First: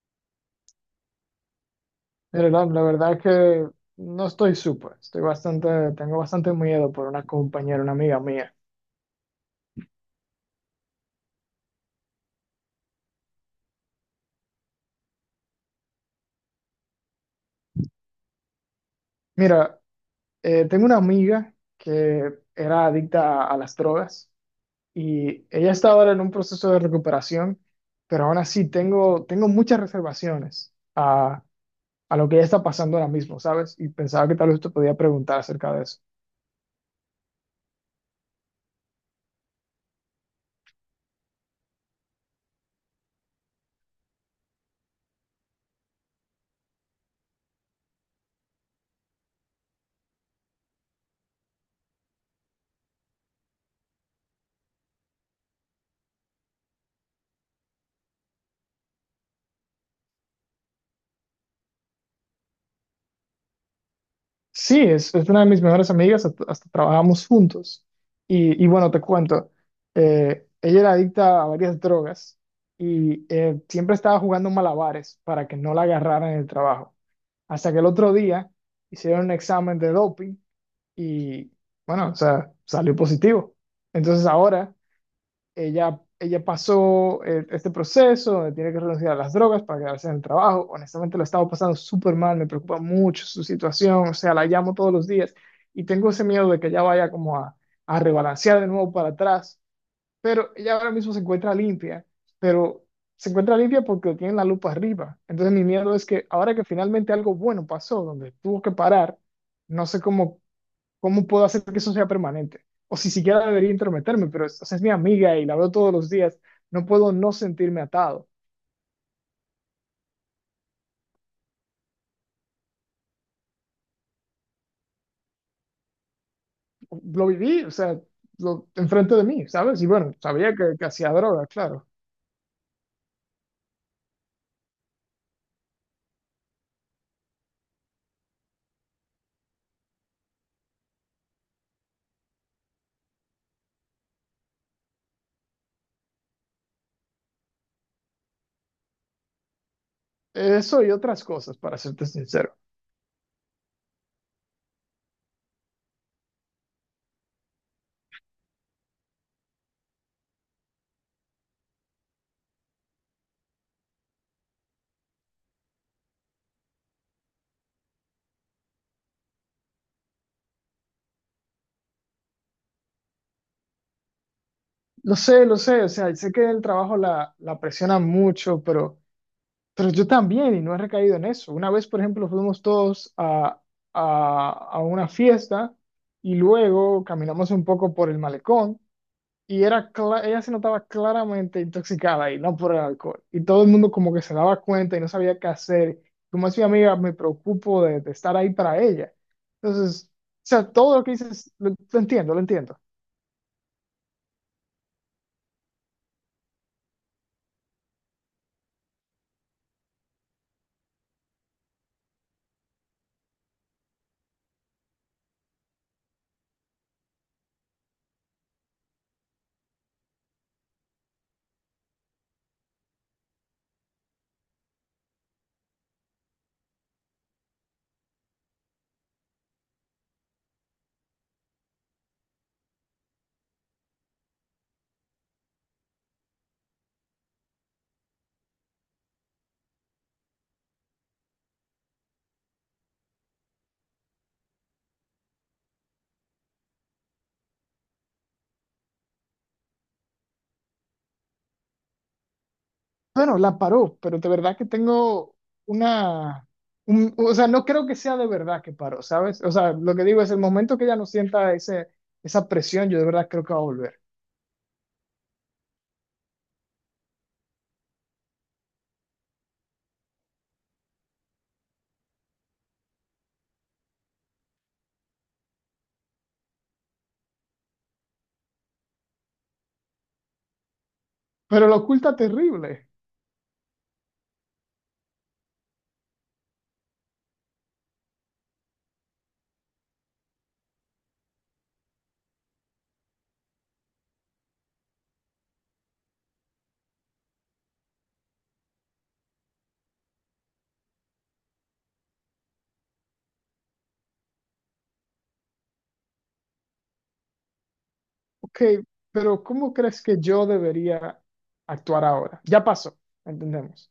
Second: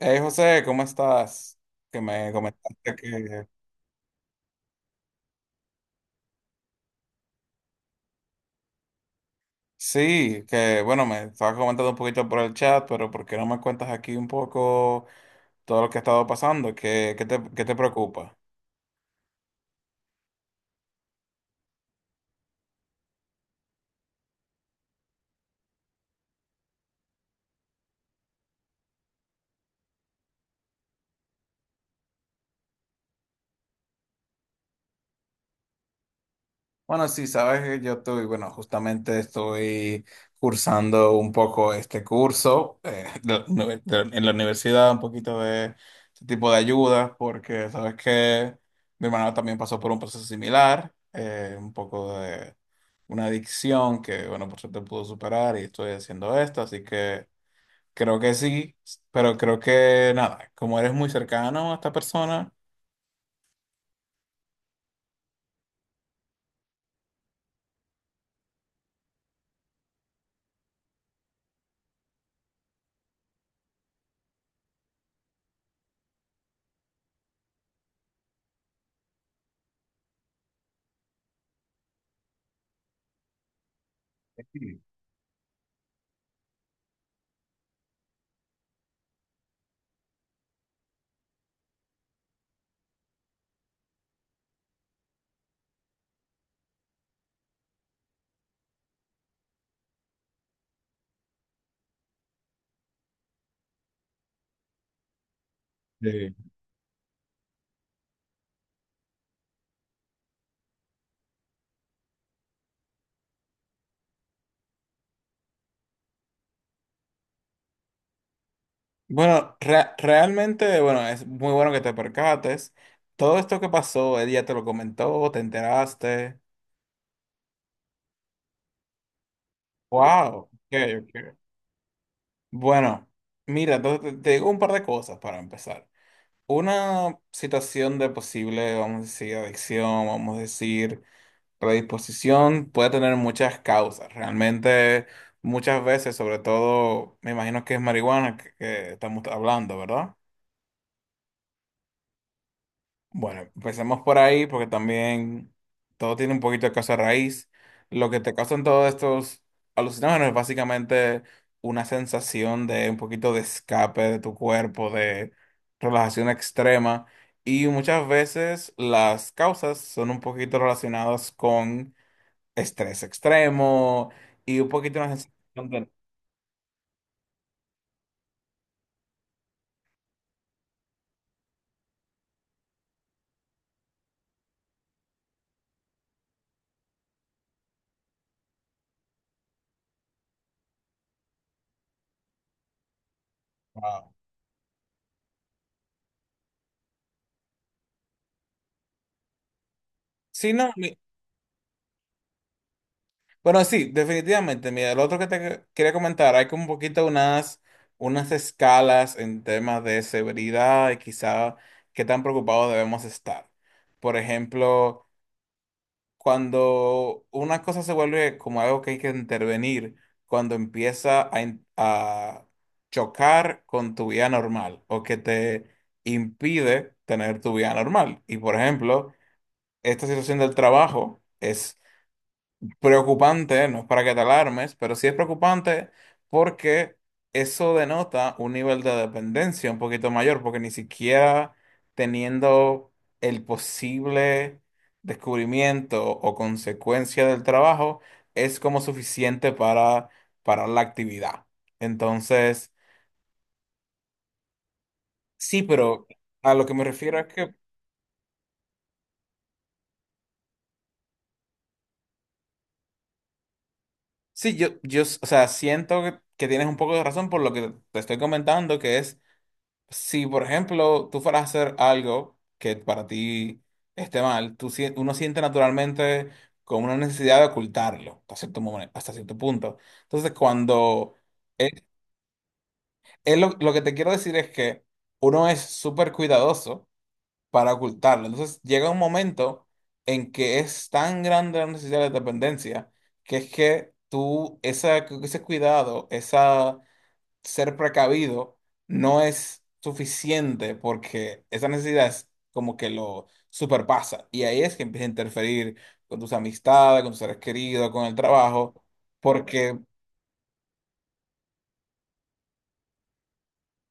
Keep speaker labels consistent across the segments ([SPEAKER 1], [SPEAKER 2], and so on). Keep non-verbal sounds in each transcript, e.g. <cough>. [SPEAKER 1] Hey José, ¿cómo estás? Que me
[SPEAKER 2] Mira, la
[SPEAKER 1] comentaste
[SPEAKER 2] verdad es
[SPEAKER 1] que
[SPEAKER 2] que no estoy súper, estoy bastante, tengo bastante miedo por una compañera, una amiga mía.
[SPEAKER 1] sí, que bueno, me estabas comentando un poquito por el chat, pero ¿por qué no me cuentas aquí un poco todo lo que ha estado pasando? ¿Qué te preocupa?
[SPEAKER 2] Mira, tengo una amiga que era adicta a las drogas y ella está ahora en un proceso de recuperación, pero aún así tengo muchas reservaciones a lo que ella está pasando ahora mismo, ¿sabes? Y pensaba que tal vez te podía preguntar acerca de eso.
[SPEAKER 1] Bueno, sí, sabes que yo estoy, bueno, justamente estoy cursando un poco este curso <laughs> en la universidad, un poquito de este tipo de ayudas, porque sabes que mi hermano también pasó por un proceso similar, un poco de una adicción que, bueno, por suerte pudo superar y estoy haciendo esto, así que creo que sí, pero creo que nada, como eres muy cercano a esta persona.
[SPEAKER 2] Sí, es una de mis mejores amigas, hasta trabajamos juntos. Y bueno, te cuento, ella era adicta a varias drogas y siempre estaba jugando malabares para que no la agarraran en el trabajo. Hasta que el otro día hicieron un examen de doping y bueno, o sea, salió positivo. Entonces ahora ella pasó este proceso donde tiene que renunciar a las drogas para quedarse en el trabajo. Honestamente, lo estaba pasando súper mal, me preocupa mucho su situación, o sea, la llamo todos los días y tengo ese miedo de que ella vaya como a rebalancear de nuevo para atrás. Pero ella ahora mismo se encuentra limpia, pero se encuentra limpia porque tiene la lupa arriba. Entonces mi miedo es que ahora que finalmente algo bueno pasó, donde tuvo que parar, no sé cómo. ¿Cómo puedo hacer que eso sea permanente? O si siquiera debería intrometerme, pero es, o sea, es mi amiga y la veo todos los días, no puedo no sentirme atado.
[SPEAKER 1] Bueno, realmente, bueno, es muy bueno que te percates. Todo esto que pasó, él ya te lo comentó, te enteraste.
[SPEAKER 2] Lo viví, o sea, lo, enfrente de mí, ¿sabes? Y bueno,
[SPEAKER 1] Wow.
[SPEAKER 2] sabía
[SPEAKER 1] Ok,
[SPEAKER 2] que, que hacía
[SPEAKER 1] ok.
[SPEAKER 2] droga, claro.
[SPEAKER 1] Bueno, mira, entonces te digo un par de cosas para empezar. Una situación de posible, vamos a decir, adicción, vamos a decir, predisposición, puede tener muchas causas. Realmente, muchas veces, sobre todo, me imagino que es marihuana que estamos hablando, ¿verdad?
[SPEAKER 2] Eso y otras cosas, para serte sincero.
[SPEAKER 1] Bueno, empecemos por ahí porque también todo tiene un poquito de causa raíz. Lo que te causan todos estos alucinógenos es básicamente una sensación de un poquito de escape de tu cuerpo, de relajación extrema. Y muchas veces las causas son un poquito relacionadas con estrés extremo y un poquito una
[SPEAKER 2] Lo
[SPEAKER 1] sensación
[SPEAKER 2] sé, o
[SPEAKER 1] de
[SPEAKER 2] sea, sé que el trabajo la presiona mucho, pero yo también y no he recaído en eso. Una vez, por ejemplo, fuimos todos a una fiesta y luego caminamos un poco por el malecón y era ella se notaba claramente intoxicada y no por el alcohol. Y todo el mundo como que se daba cuenta y no sabía qué hacer. Como es mi amiga, me preocupo de estar ahí para ella. Entonces, o
[SPEAKER 1] si
[SPEAKER 2] sea,
[SPEAKER 1] no,
[SPEAKER 2] todo lo que dices, lo entiendo, lo entiendo.
[SPEAKER 1] bueno, sí, definitivamente. Mira, lo otro que te quería comentar, hay como un poquito unas escalas en temas de severidad y quizá qué tan preocupados debemos estar. Por ejemplo, cuando una cosa se vuelve como algo que hay que intervenir, cuando empieza a chocar con tu vida normal o que te impide tener tu vida normal. Y por ejemplo, esta situación del trabajo es preocupante, no es para que te alarmes, pero sí es preocupante porque eso denota un nivel de dependencia un poquito mayor, porque ni siquiera teniendo el posible descubrimiento o consecuencia del trabajo es como suficiente para parar la actividad. Entonces,
[SPEAKER 2] Bueno, la paró, pero de verdad que tengo
[SPEAKER 1] sí, pero
[SPEAKER 2] una...
[SPEAKER 1] a lo que me refiero es
[SPEAKER 2] O sea,
[SPEAKER 1] que
[SPEAKER 2] no creo que sea de verdad que paró, ¿sabes? O sea, lo que digo es, el momento que ella no sienta esa presión, yo de verdad creo que va a volver.
[SPEAKER 1] sí, yo, o sea, siento que tienes un poco de razón por lo que te estoy comentando, que es si, por ejemplo, tú fueras a hacer algo que para ti esté mal, tú, uno siente naturalmente como una necesidad de ocultarlo hasta cierto hasta cierto punto. Entonces, cuando
[SPEAKER 2] Pero
[SPEAKER 1] es,
[SPEAKER 2] lo oculta terrible.
[SPEAKER 1] lo que te quiero decir es que uno es súper cuidadoso para ocultarlo. Entonces, llega un momento en que es tan grande la necesidad de dependencia que es que tú, esa, ese cuidado, ser precavido no es suficiente porque esa necesidad es como que lo superpasa. Y ahí es que empieza a interferir con tus amistades, con tus seres queridos, con el
[SPEAKER 2] Ok,
[SPEAKER 1] trabajo,
[SPEAKER 2] pero ¿cómo
[SPEAKER 1] porque,
[SPEAKER 2] crees que yo debería actuar ahora? Ya pasó, entendemos.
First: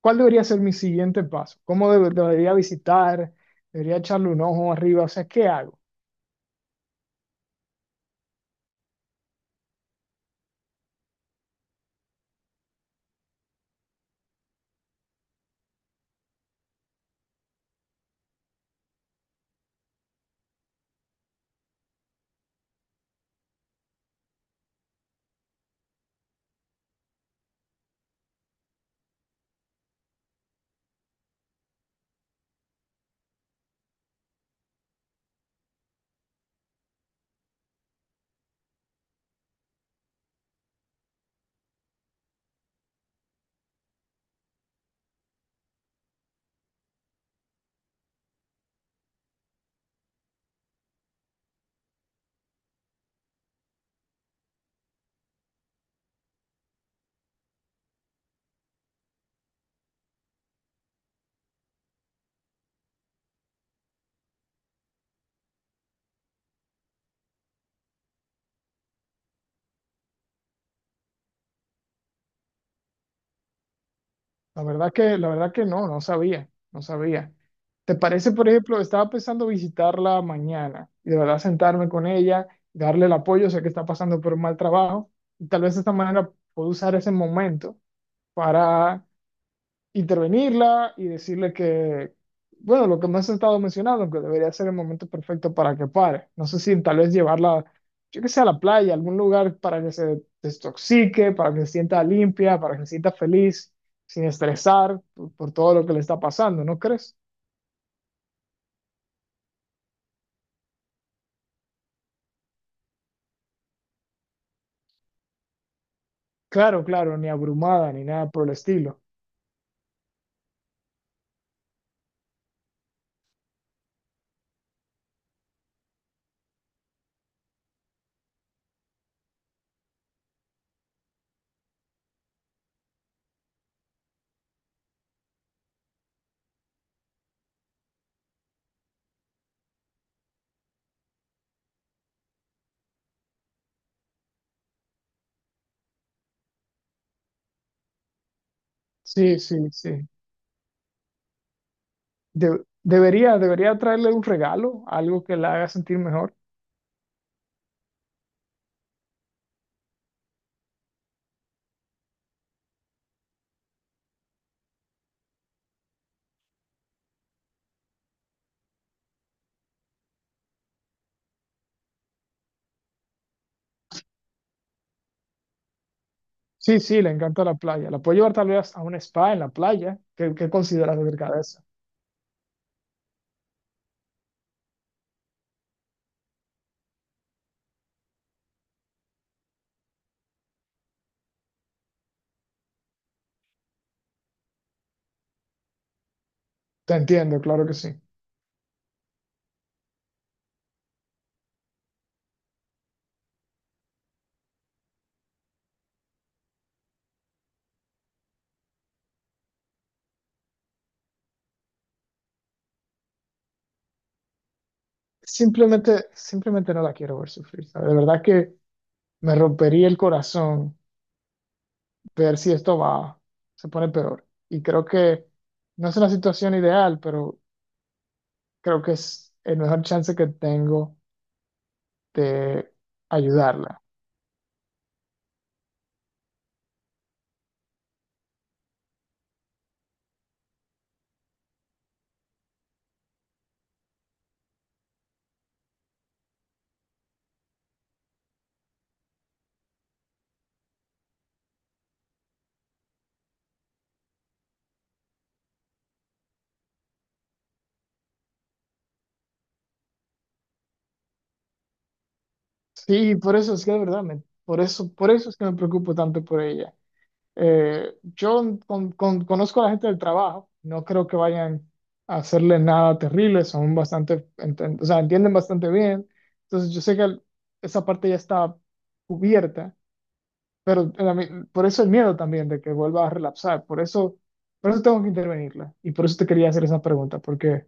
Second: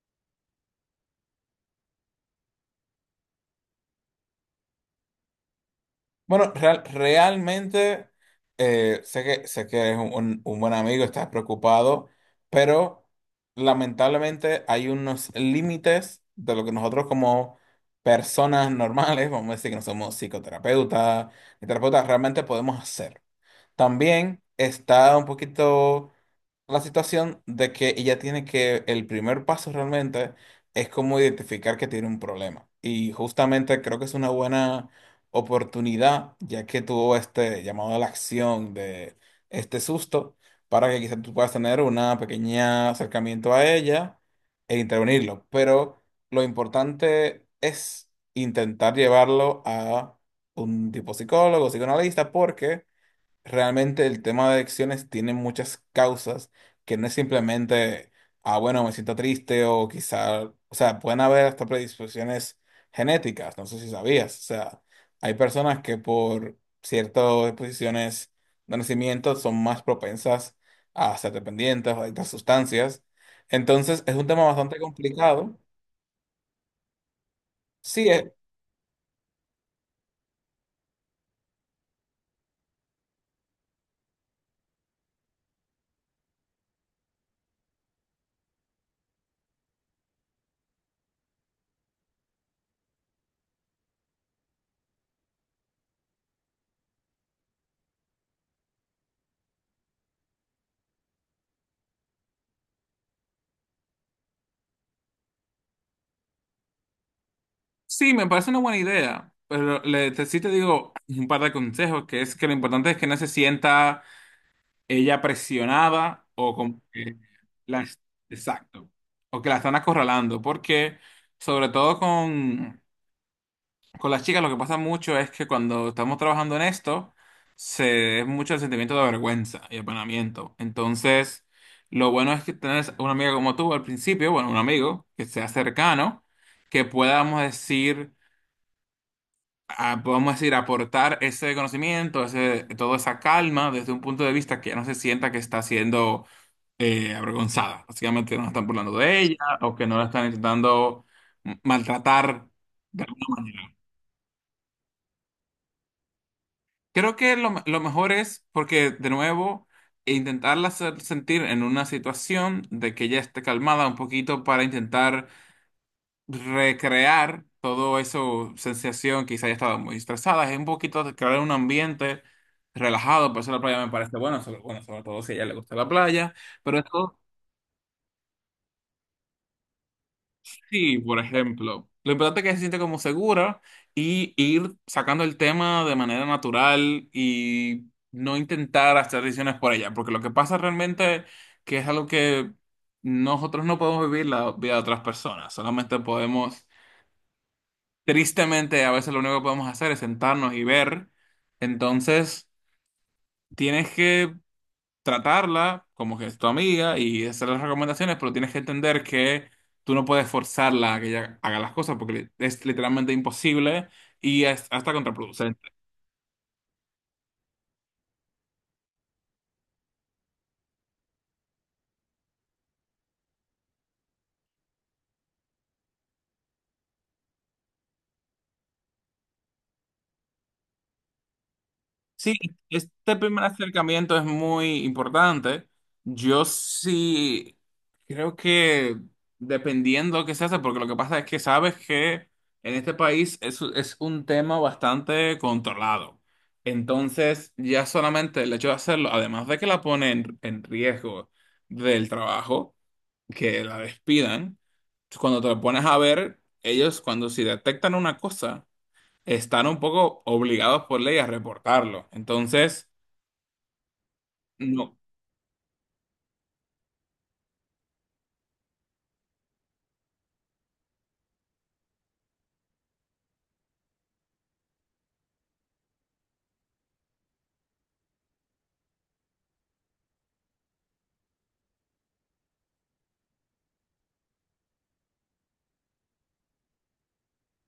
[SPEAKER 2] ¿Cuál debería ser mi siguiente paso? ¿Cómo debería visitar? ¿Debería echarle un ojo arriba? O sea, ¿qué hago?
[SPEAKER 1] bueno, realmente sé que eres un, un buen amigo, estás preocupado, pero lamentablemente hay unos límites de lo que nosotros como personas normales, vamos a decir que no somos psicoterapeutas, ni terapeutas realmente podemos hacer. También está un poquito la situación de que ella tiene que, el primer paso realmente es como identificar que tiene un problema. Y justamente creo que es una buena oportunidad, ya que tuvo este llamado a la acción de este susto, para que quizás tú puedas tener una pequeña acercamiento a ella e intervenirlo. Pero lo importante es intentar llevarlo a un tipo psicólogo, psicoanalista, porque realmente el tema de adicciones tiene muchas causas que no es simplemente, ah, bueno, me siento triste o quizá, o sea, pueden haber hasta predisposiciones genéticas, no sé si sabías, o sea, hay personas que por ciertas disposiciones de nacimiento son más propensas a ser dependientes o adictas a sustancias. Entonces, es un tema bastante
[SPEAKER 2] La verdad
[SPEAKER 1] complicado.
[SPEAKER 2] que no, no sabía, no sabía. ¿Te
[SPEAKER 1] Sí, es
[SPEAKER 2] parece? Por ejemplo, estaba pensando visitarla mañana y de verdad sentarme con ella, darle el apoyo, sé que está pasando por un mal trabajo y tal vez de esta manera puedo usar ese momento para intervenirla y decirle que, bueno, lo que me has estado mencionando, que debería ser el momento perfecto para que pare. No sé si tal vez llevarla, yo que sé, a la playa, a algún lugar para que se desintoxique, para que se sienta limpia, para que se sienta feliz, sin estresar por todo lo que le está pasando, ¿no crees?
[SPEAKER 1] sí, me parece una buena idea, pero le, sí te digo un par de consejos, que es que lo importante es que no se sienta ella presionaba o como
[SPEAKER 2] Claro,
[SPEAKER 1] que
[SPEAKER 2] claro, ni abrumada,
[SPEAKER 1] las
[SPEAKER 2] ni nada por el
[SPEAKER 1] exacto.
[SPEAKER 2] estilo.
[SPEAKER 1] O que la están acorralando, porque sobre todo con las chicas lo que pasa mucho es que cuando estamos trabajando en esto, se es mucho el sentimiento de vergüenza y apanamiento. Entonces, lo bueno es que tenés una amiga como tú al principio, bueno, un amigo que sea cercano, que podamos decir podemos decir, aportar ese conocimiento, ese, toda esa calma desde un punto de vista que ya no se sienta que está haciendo avergonzada. Básicamente no están burlando de ella
[SPEAKER 2] Sí, sí,
[SPEAKER 1] o que no la
[SPEAKER 2] sí.
[SPEAKER 1] están intentando maltratar
[SPEAKER 2] De-
[SPEAKER 1] de alguna
[SPEAKER 2] debería,
[SPEAKER 1] manera.
[SPEAKER 2] debería traerle un regalo, algo que la haga sentir mejor.
[SPEAKER 1] Creo que lo, lo mejor es, porque de nuevo, intentarla hacer sentir en una situación de que ella esté calmada un poquito para intentar recrear todo eso, sensación, quizá haya estado muy estresada, es un poquito de crear un ambiente relajado, por eso la playa me parece bueno, sobre todo si a ella le gusta la playa, pero
[SPEAKER 2] Sí, sí, le
[SPEAKER 1] esto
[SPEAKER 2] encanta la playa. La puedo llevar tal vez a un spa en la playa. ¿Qué, qué consideras
[SPEAKER 1] sí, por
[SPEAKER 2] acerca de eso?
[SPEAKER 1] ejemplo. Lo importante es que se siente como segura y ir sacando el tema de manera natural y no intentar hacer decisiones por ella, porque lo que pasa realmente que es algo que nosotros no podemos vivir la vida de otras personas, solamente podemos,
[SPEAKER 2] Te entiendo, claro que sí.
[SPEAKER 1] tristemente, a veces lo único que podemos hacer es sentarnos y ver. Entonces, tienes que tratarla como que es tu amiga y hacer las recomendaciones, pero tienes que entender que tú no puedes forzarla a que ella haga las cosas porque es literalmente imposible y es hasta contraproducente.
[SPEAKER 2] Simplemente, simplemente no la quiero ver sufrir, ¿sabes? De verdad que me rompería el corazón ver si esto va, se pone peor. Y creo que no es una situación ideal, pero creo que es el mejor chance que tengo
[SPEAKER 1] Sí,
[SPEAKER 2] de
[SPEAKER 1] este primer
[SPEAKER 2] ayudarla.
[SPEAKER 1] acercamiento es muy importante. Yo sí creo que dependiendo qué se hace, porque lo que pasa es que sabes que en este país es un tema bastante controlado. Entonces, ya solamente el hecho de hacerlo, además de que la pone en riesgo del trabajo, que la despidan, cuando te lo pones a ver, ellos cuando si detectan una cosa están un poco obligados por ley a reportarlo. Entonces,
[SPEAKER 2] Sí, por eso es que de verdad,
[SPEAKER 1] no.
[SPEAKER 2] por eso es que me preocupo tanto por ella. Yo conozco a la gente del trabajo, no creo que vayan a hacerle nada terrible, son bastante, o sea, entienden bastante bien. Entonces yo sé que esa parte ya está cubierta, pero a por eso el miedo también de que vuelva a relapsar, por eso tengo que intervenirla y por eso te quería hacer esa pregunta, porque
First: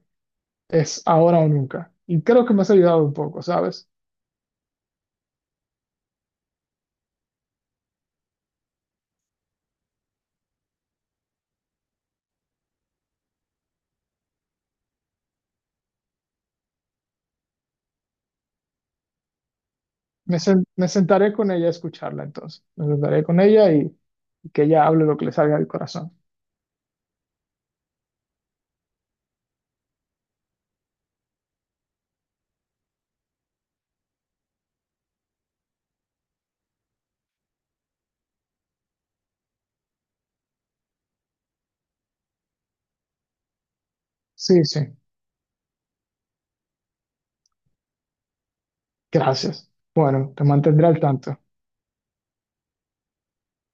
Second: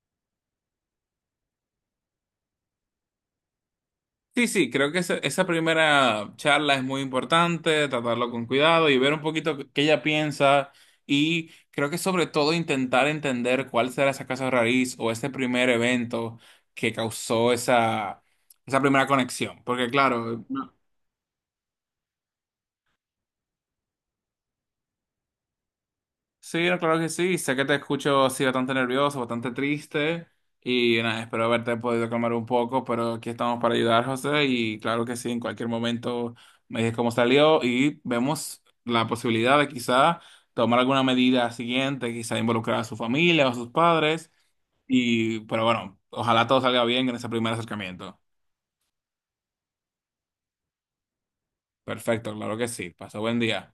[SPEAKER 2] es ahora o nunca. Y creo que me has ayudado un poco, ¿sabes?
[SPEAKER 1] Sí, sí, creo que esa primera charla es muy importante, tratarlo con cuidado y ver un poquito qué ella piensa y creo que sobre todo intentar entender cuál será esa casa raíz o ese primer evento que causó esa, esa primera conexión. Porque claro,
[SPEAKER 2] Me sentaré con ella a escucharla entonces, me sentaré con ella y que ella hable lo que le salga del corazón.
[SPEAKER 1] sí, no, claro que sí. Sé que te escucho así bastante nervioso, bastante triste. Y nada, espero haberte podido calmar un poco, pero aquí estamos para ayudar, José. Y claro que sí, en cualquier momento me dices cómo salió y vemos la posibilidad de quizá tomar alguna medida siguiente, quizá involucrar a su familia o a sus padres.
[SPEAKER 2] Sí, sí.
[SPEAKER 1] Y, pero bueno, ojalá todo salga bien en ese primer acercamiento.
[SPEAKER 2] Gracias. Bueno, te mantendré al tanto.
[SPEAKER 1] Perfecto, claro que sí. Pasó buen día.